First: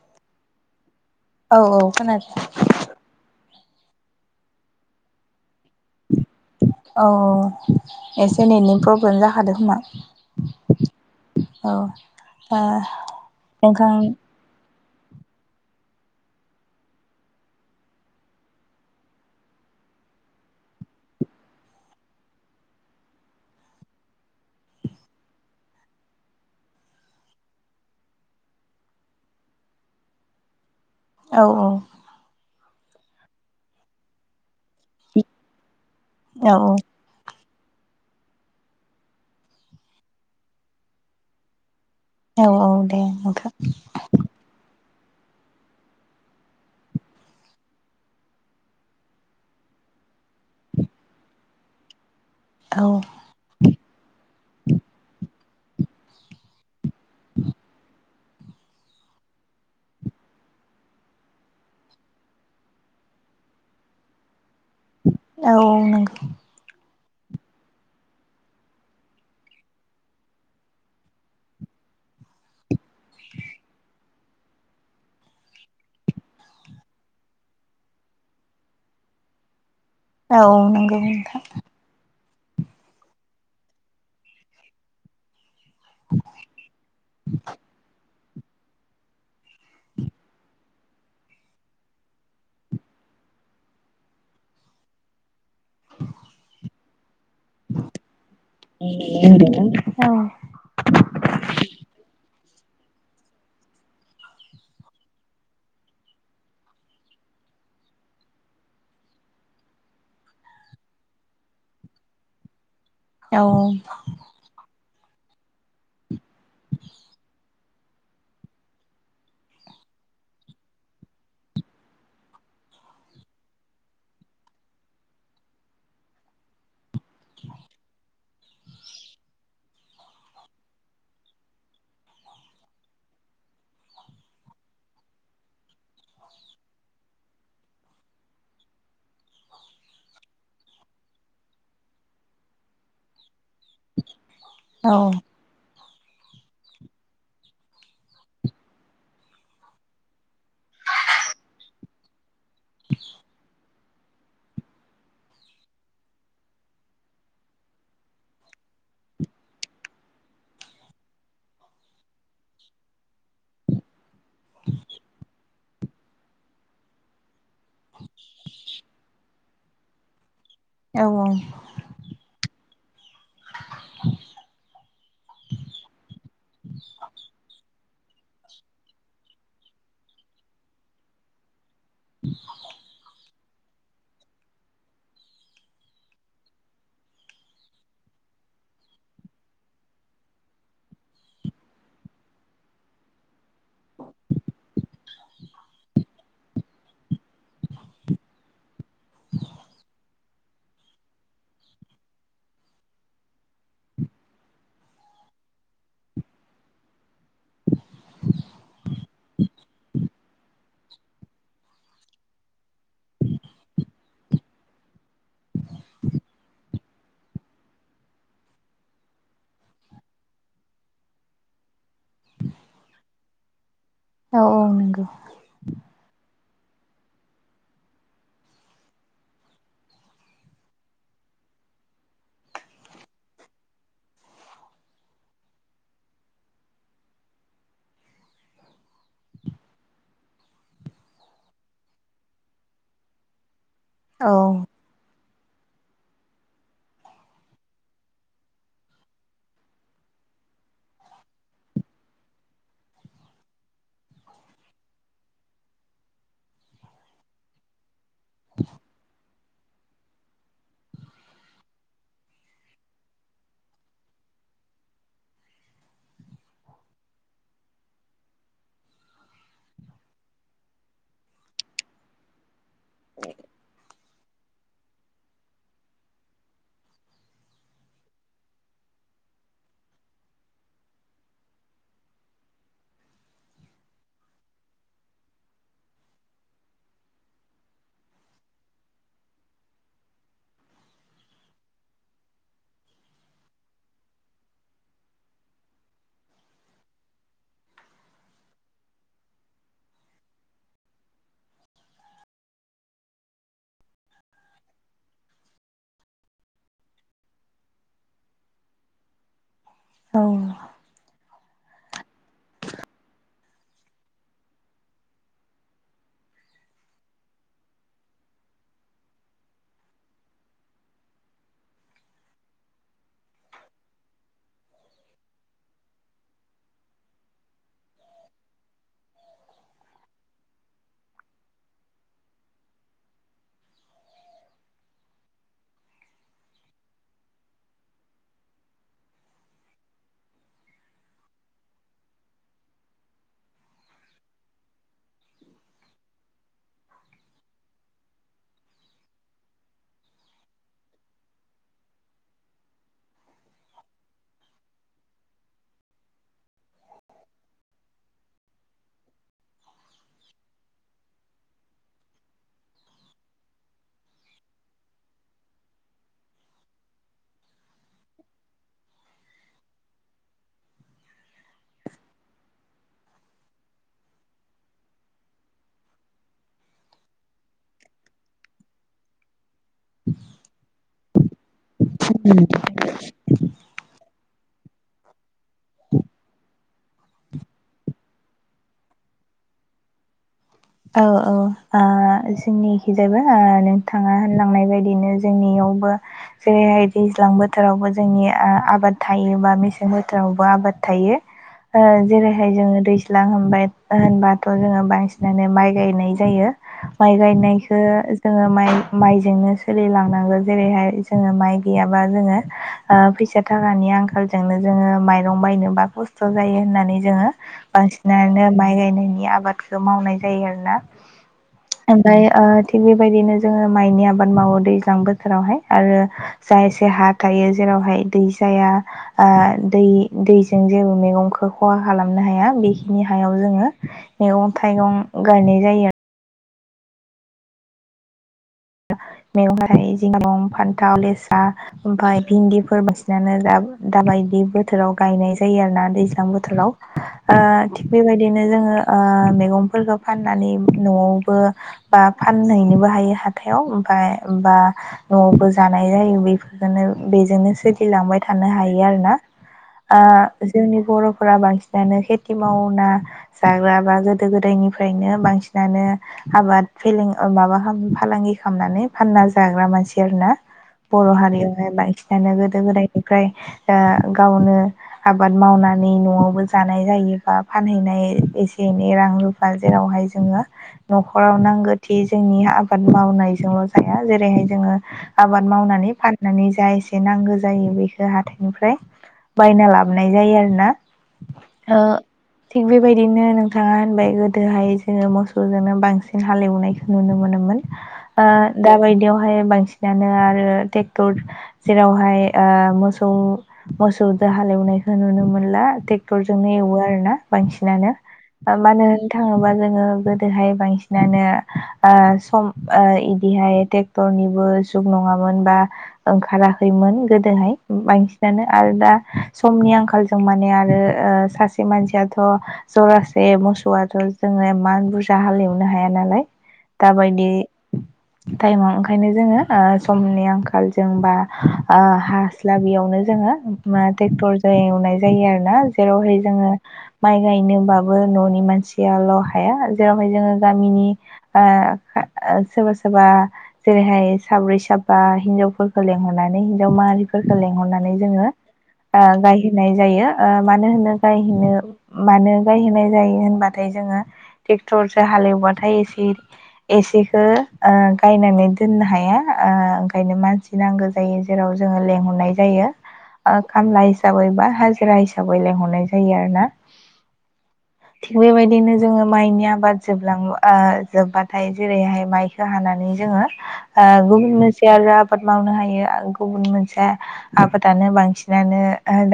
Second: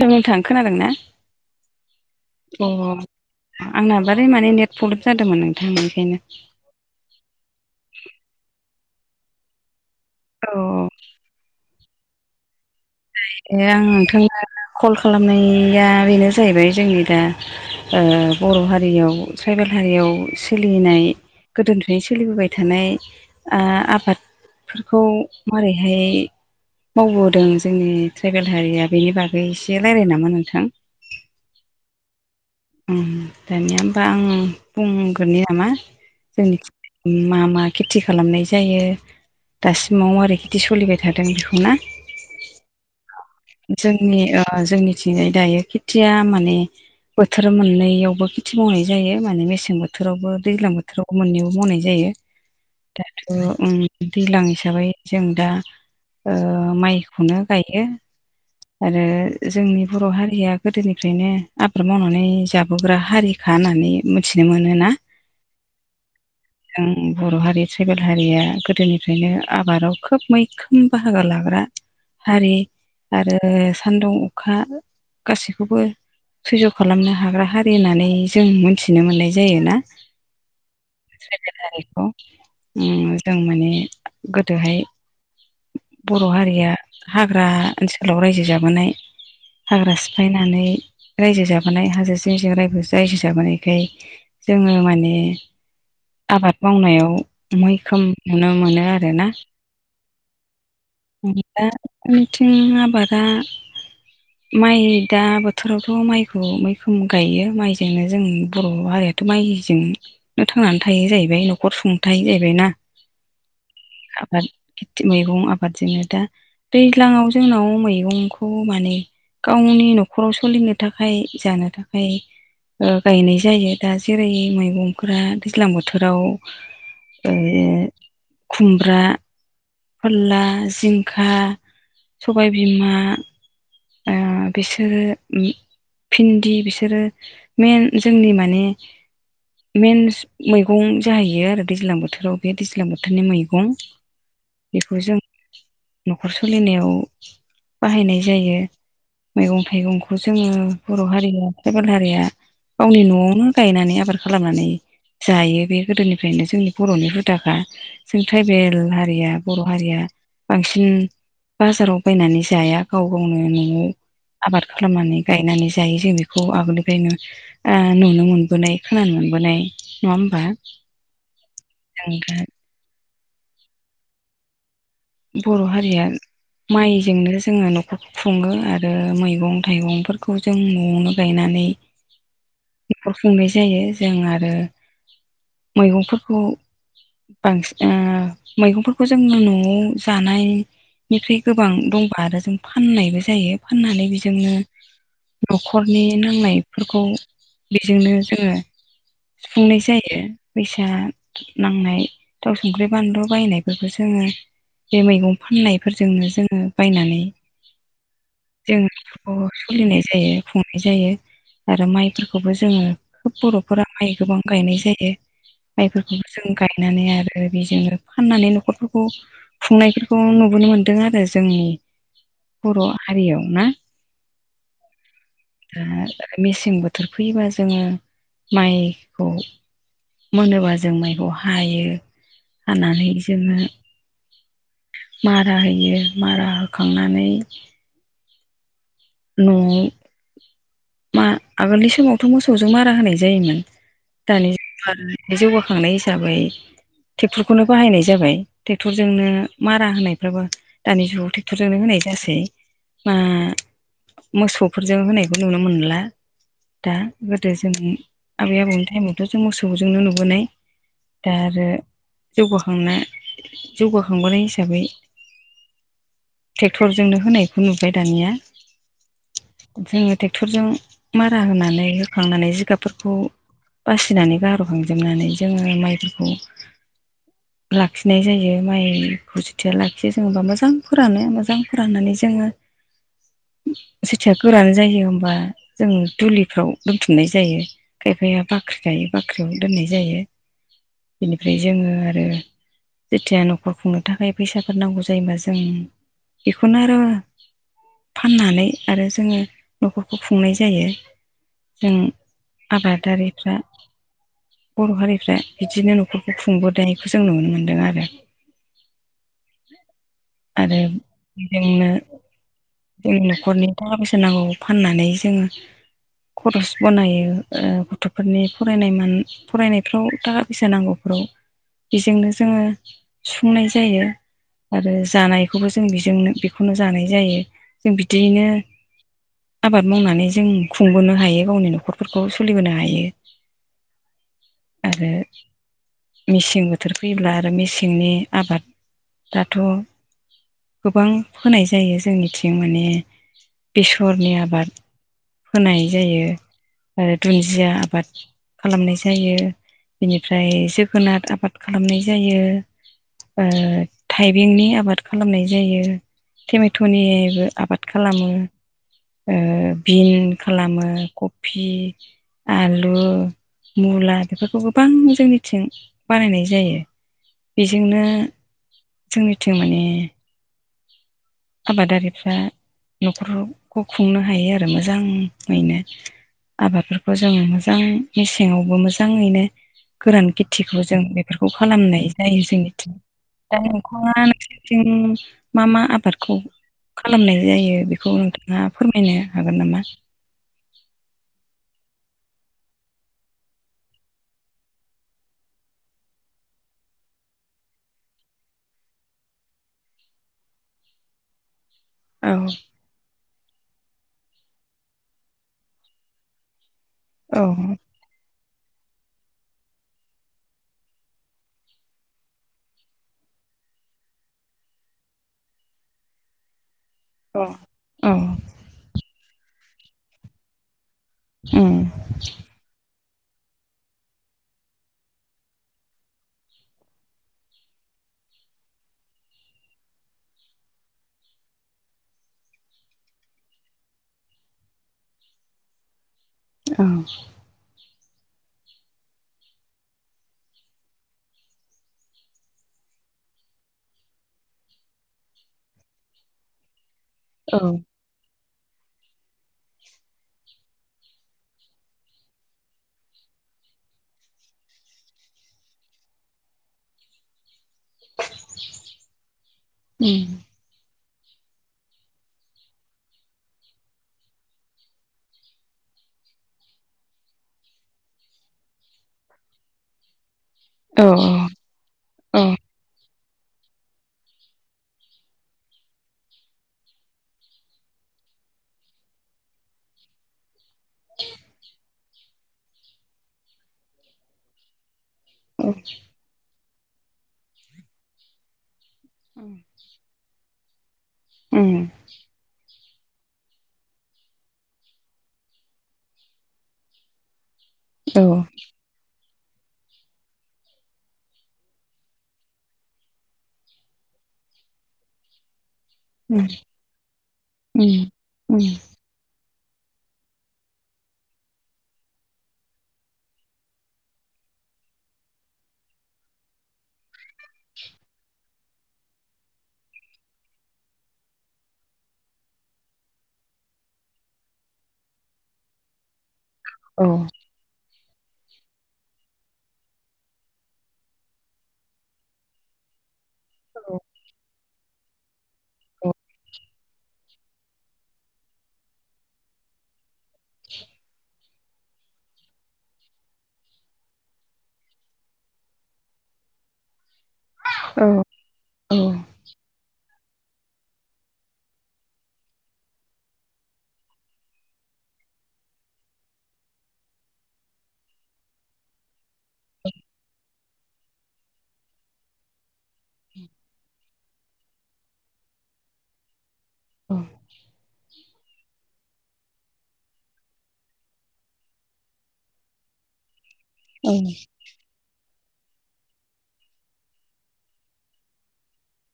नोंथां खोनादों ना? औ खोनादों अ आंना बारै माने नेट प्रब्लेम जादोंमोन नोंथां इखायनो। औ औ एसे नेटनि प्रब्लेम जाखादो खोमा। औ औ आ आं नोंथां कल खालामनाया बेनो जाहैबाय जोंनि दा बर' हारियाव ट्राइबेल हारियाव सोलिनाय गोदोनिफ्रायनो सोलिबोबाय थानाय आ‌ आबाद फोरखौ मारैहाय मावबोदों जोंनि ट्राइबेल हारिया बेनि बागै एसे रायलायनो नामा नोंथां? औ औ उम दानिया होमबा आं बुंग्रोनि नामा औ जोंनिथिं जाय मा मा खेथि खालामनाय जायो दासिमाव मारै खेथि सोलिबाय थादों बेखौना। औ औ दे नोंथां। जोंनि जोंनिथिंजाय दायो खेथिया माने बोथोर मोननैयावबो खेथि मावनाय जायो। माने मेसें बोथोरावबो दैज्लां बोथोरावबो मोननैयावबो मावनाय जायो। [inaudible] औ अ' ओम दैज्लां हिसाबै जों दा ओ माइखौनो गायो आरो जोंनि बर' हारिया गोदोनिफ्रायनो आबाद मावनानै जाबोग्रा हारि खा होननानै मिथिनो मोनोना। औ नंगौ। ओम बर' हारि ट्राइबेल हारिया गोदोनिफ्रायनो आबादाव खोब मैखो म बाहागो लाग्रा हारि आरो सान्दुं अखा गासैखौबो सैज' खालामनो हाग्रा हारि होननानै जों मोनथिनो मोननाय जायोना। औ औ नंगौ बे नोंथां ट्रइबेल ओ जों माने गोदोहाय बर' हारिया हाग्रा ओनसोलाव रायजो जाबोनाय। हाग्रा सिफायनानै रायजो जाबोनाय हाजो जिं जिं रायजो जाबोनायखाय जोङो माने आबाद मावनायाव मैखोम नुनो मोनो आरो ना। औ दा बिथिं आबादा माइ दा बोथोरावथ' माइखौ मैखोम गायो माइजोंनो जों बर' हारिया दाथ' माइजोंनो थांनानै थायो जाहैबाय न'खर सुं थायो जाहैबायना। औ आबाद खिथि मैगं आबादजोंनो दा दैज्लाङाव जोंनाव मैगंखौ माने गावनि न'खराव सोलिनो थाखाय जानो थाखाय ओ गायनाय जायो दा जेरै मैगंफोरा दैज्लां बोथोराव ओ खुमब्रा फोरला, जिंखा, सबायबिमा ओ बिसोरो उ भिन्दि बिसोरो मेन जोंनि माने मेन मैगं जाहैयो आरो दैज्लां बोथोराव बे दैज्लां बोथोरनि मैगं। बेखौ औ जों न'खर सोलिनायाव बाहायनाय जायो। मैगं थाइगंखौ जोङो बर' हारिया ट्राइबेल हारिया गावनि न'आवनो गायनानै आबाद खालामनानै जायो बे गोदोनिफ्रायनो जोंनि बर'नि हुदाखा। जों ट्राइबेल हारिया बर' हारिया बांसिन बाजाराव बायनानै जाया गाव गावनो न' आव आबाद खालामनानै गायनानै जायो जों बेखौ आगोलनिफ्रायनो आ ‌नुनो मोनबोनाय खोनानो मोनबोनाय नङा होमबा? औ औ [unintelligible] बर' हारिया माइजोंनो जोङो न'खरखौ खुङो आरो मैगं थाइगंफोरखौ जों न'आवनो गायनानै नखर खुंनाय जायो जों आरो मैगंफोरखौ बांसिना मैगंफोरखौ जों न'आव जानाय निफ्राय गोबां दंबा आरो जों फाननायबो जायो फाननानै बेजोंनो न'खरनि नांनायफोरखौ बेजोंनो जोङो सुफुंनाय जायो। फैसा नांनाय थाव संख्रि बानलु बायनायफोरखौ जोङो बे मैगं फाननायफोरजोंनो जोङो बायनानै जोङो [unintelligible] सोलिनाय जायो खुंनाय जायो। आरो माइफोरखौबो जोङो खोब बर'फोरा माइ गोबां गायनाय जायो। माइफोरखौबो जों गायनानै आरो बेजोंनो फाननानै न'खरफोरखौ खुंनायफोरखौ नुबोनो मोनदों आरो जोंनि बर' हारियाव ना। नंगौ औ औ आ मे सें बोथोर फैयोबा जोङो माइखौ मोनोबा जों माइखौ हायो हानानै जोङो मारा होयो मारा होखांनानै न'आव मा आगोलनि समावथ' मोसौजों मारा होनाय जायोमोन। ओ दानि [unintelligible] जौगाखांनाय हिसाबै ट्रेक्टरखौनो बाहायनाय जाबाय ट्रेक्टरजोंनो मारा होनायफ्राबो दानि जुगाव ट्रेक्टरजोंनो होनाय जासै मा मोसौफोरजों होनायखौ नुनो मोनला। दा गोदो जों आबै आबौनि टाइमावथ' जों मोसौजोंनो नुबोनाय। दा आरो जौगाखांना जौगाखांबोनाय हिसाबै ट्रेक्टरजोंनो होनायखौ नुबाय दानिया जोङो ट्रेक्टरजों मारा होनानै होखांनानै जिगाबफोरखौ बासिनानै गार'खांजोबनानै जोङो माइफोरखौ लाखिनाय जायो माइखौ जुथिया लाखियो जेनबा मोजां फोरानो मोजां फोराननानै जोङो जेथिया गोरान जायो होमबा जों दुलिफ्राव दोनथुमनाय जायो। खायफाया बाख्रि दायो बाख्रियाव दोननाय जायो बेनिफ्राय जोङो आरो जेथिया न'खर खुंनो थाखाय फैसाफोर नांगौ जायोबा जों बेखौनो आरो फाननानै आरो जोंङो न'खरखौ खुंनाय जायो। जों आबादारिफ्रा। बर' हारिफ्रा बिदिनो न'खरखौ खुंबोनायखौ जों नुनो मोन्दों आरो। आरो बेजोंनो जों न'खरनि थाखा फैसा नांगौ फाननानै जोंङो खरस बनायो ओ गथ'फोरनि फरायनाय मानि फरायनायफ्राव थाखा फैसा नांगौफोराव बेजोंनो जोंङो सुफुंनाय जायो। आरो जानायखौबो जों बेजोंनो बेखौनो जानाय जायो। जों बिदियैनो आबाद मावनानै जों खुंबोनो हायो गावनि न'खरफोरखौ सोलिबोनो हायो आरो मेसें बोथोर फैब्ला आरो मेसेंनि आबाद दाथ' गोबां फोनाय जायो जोंनिथिं माने बेसरनि आबाद होनाय जायो आरो दुन्दिया आबाद खालामनाय जायो, बेनिफ्राय जोगोनार आबाद खालामनाय जायो। आ थाइबेंनि आबाद खालामनाय जायो। टमेट'निबो आबाद खालामो। ओ बिन खालामो कफि आलु मुला बेफोरखौ गोबां जोंनिथिं बानायनाय जायो बेजोंनो जोंनिथिं माने आबादारिफ्रा न'खरखौ खुंनो हायो आरो मोजांङैनो। आबादफोरखौ जों मोजां मेसेंङावबो मोजांङैनो गोरान खेथिखौ जों बे बेफोरखौ खालामनाय जायो जोंनिखिजायबो जोंनिथिं [unintelligible] मा मा आबाद खौ खालामनाय जायो बेखौ नोंथांङा फोरमायनो हागोन नामा? औ औ आ जोंनि एखि जायबो ओ नोंथांङा होनलांनाय बायदिनो जोंनियावबो जेरैहाय दैज्लां बोथोरावबो जोंनि ओ आबाद थायो बा मेसें बोथोरावबो आबाद थायो। ओ जेरैहाय जोंङो दैज्लां होनबाय होनबाथ' जोंङो बांसिनानो माइ गायनाय जायो। माइ औ गायनायखो जोंङो माइ माइजोंनो सोलिलांनांगौ जेरैहाय जोंङो माइ गैयाबा जोंङो ओ फैसा थाखानि आंखालजोंनो जोंङो माइरं बायनोबा खस्थ' जायो होननानै जोंङो अ औ बांसिनानो माइ गायनायनि आबादखौ मावनाय जायो आरोना। उम ओमफ्राय ओ थिग बेबायदिनो जोंङो माइनि आबाद मावो दैज्लां बोथोरावहाय आरो जा एसे हा थायो जेरावहाय दै जाया ओ दै दैजों जेबो मैगंखौ खहा खालामनो हाया बेखिनि हायाव जोंङो मैगं थाइगं गायनाय जायो आरो। औ। मैगं थायो जिंखा फान्थाव लेसा ओमफ्राय भिन्दिफोर बांसिनानो दा दाबायदि बोथोराव गायनाय जायो आरो ना दैज्लां बोथो राव ओ औ उम बेबायदिनो जोंङो ओ मैगंफोरखौ फाननानै न'आवबो बा फानहैनोबो हायो हा हाथायाव ओमफ्राय बा न'आवबो जानाय जायो बेफोरजोंनो बेजोंनो सोर सोलिलांबाय थानो हायो आरोना। ओ जोंनि बर'फोरा बांसिनानो खेथि मावना जाग्रा बा गोदो गोदायनिफ्रायनो बांसिनानो आबाद फेलें माबा खालाम फालांगि खालामनानै फानना जाग्रा मानसि आरोना औ बर' हारियाव। बायसिनानो औ गोदो गोदायनिफ्राय ओ गावनो आबाद मावनानै न'आवबो जानाय जायोबा फानहैनाय एसे एनै रां बा जेरावहाय जोंङो न'खराव नांगौथि जोंनि आबाद मावनायजोंल' जाया जेरैहाय जोंङो आबाद उम मावनानै फाननानै जा एसे नांगौ जायो बेखौ हाथाइनिफ्राय बायना औ लाबोनाय जायो आरोना। उम ओ थिग बेबायदिनो नोंथाङा होनबाय गोदोहाय जोंङो मोसौजोंनो बांसिन हालेवनायखौ नुनो मोन ओ उम दा बायदियावहाय बांसिन नानो आरो ट्रेक्टर जेरावहाय ओ मोसौ मोसौ दो हालेवनायखौ नुनो मोनला ट्रेक्टरजोंनो एवो आरो ना बांसिनानो उम मानो थाङोबा जोंङो गोदोहाय बांसिनानो ओ सम ओ इदिहाय ट्रेक्टरनिबो जुग नंङामोन बा ओंखाराखैमोन गोदोहाय बांसिनानो आरो दा समनि आंखाल जों माने आरो ओ सासे मानसियाथ' जरासे मोसौआथ' जोंङो एमान बुरजा हालेवनो हाया नालाय औ औ दाबायदि टाइमाव ओंखायनो जोंङो ओ समनि आंखालजों बा ओ हास्लाबियावनो जोंङो मा ट्रेक्टरजों एवनाय जायो आरो ना जेरावहाय औ जोंङो माइ गायनोबाबो न'नि मानसियाल' हाया जेरावहाय जोंङो गामिनि ओ सोरबा सोरबा जेरैहाय साब्रै साबा हिनजावफोरखौ लेंहरनानै हिनजाव माहारिफोरखौ लेंहरनानै नानै जोंङो ओ‌‌ जाय होननाय जायो ओ मानो होनो गायहनो मानो गायहैनाय जायो होनबाथाय जोंङो ट्रेक्टरजों हालेवबाथाय एसे एसे ओ ओ गायनानै दोननो हाया ओ ओंखायनो मानसि नांगौ जायो। जेराव जोंङो लेंहरनाय जायो। ओ खामला हिसाबै बा हाजिरा हिसाबै लेंंहरनाय जायो आरो ना। थिग बेबायदिनो जोंङो माइनि आबाद जोबलां ओ जोबबाथाय जेरैहाय माइखौ हानानै जोङों ओ गुबुन औ आरो आबाद मावनो हायो गुबुन मोनसे आबादानो बांसिनानो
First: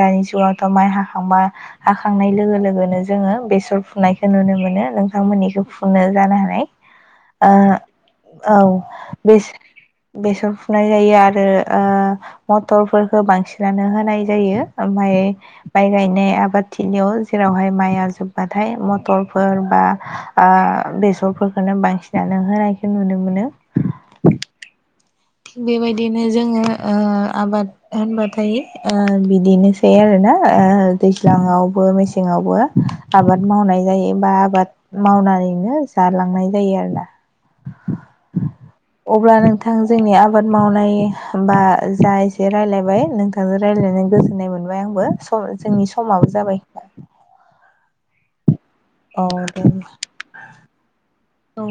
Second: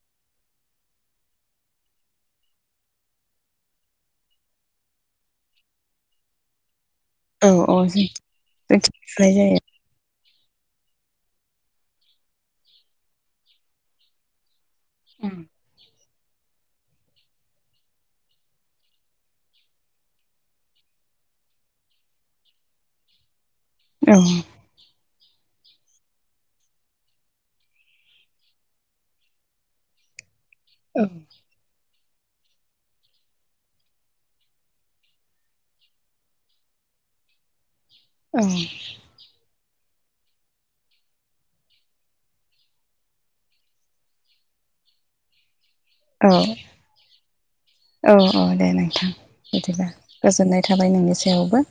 दानि जुगावथ' माइ हाखांबा हाखांनाय लोगो लोगोनो जोंङो बेसर फुनायखौ नुनो मोनो नोंथांमोननिखौ फुनो जानो हानाय। ओ औ औ। औ जोंथिं फुनाय बेस जायो। बेसर फुनाय जायो आरो ओ मटरफोरखौ बांसिनानो होनाय जायो ओमफाय औ बाइ गायनाय आबादथिलियाव जेरावहाय माइआ जोब्बाथाय मथरफोर बा ओ बेसरफोरखौनो बांसिनानो होनायखौ नुनो मोन औ। बेबायदिनो जोंङो ओ आबाद होनबाथाय ओ बिदिनोसै आरोना। ओ दैज्लांङावबो मेसेंङावबो आबाद मावनाय जायो बा आबाद मावनानैनो जालांनाय जायो आरोना। औ। अब्ला नोंथां जोंनि आबाद मावनाय बा जा एसे रायलायबाय नोंथांजों रायजलायनानै गोजोननाय मोनबाय आंबो। औ जोंनि समाबो जाबाय। औ औ दे नोंथां औ दे बिदिब्ला। गोजोननाय थाबाय नोंनि सायावबो। औ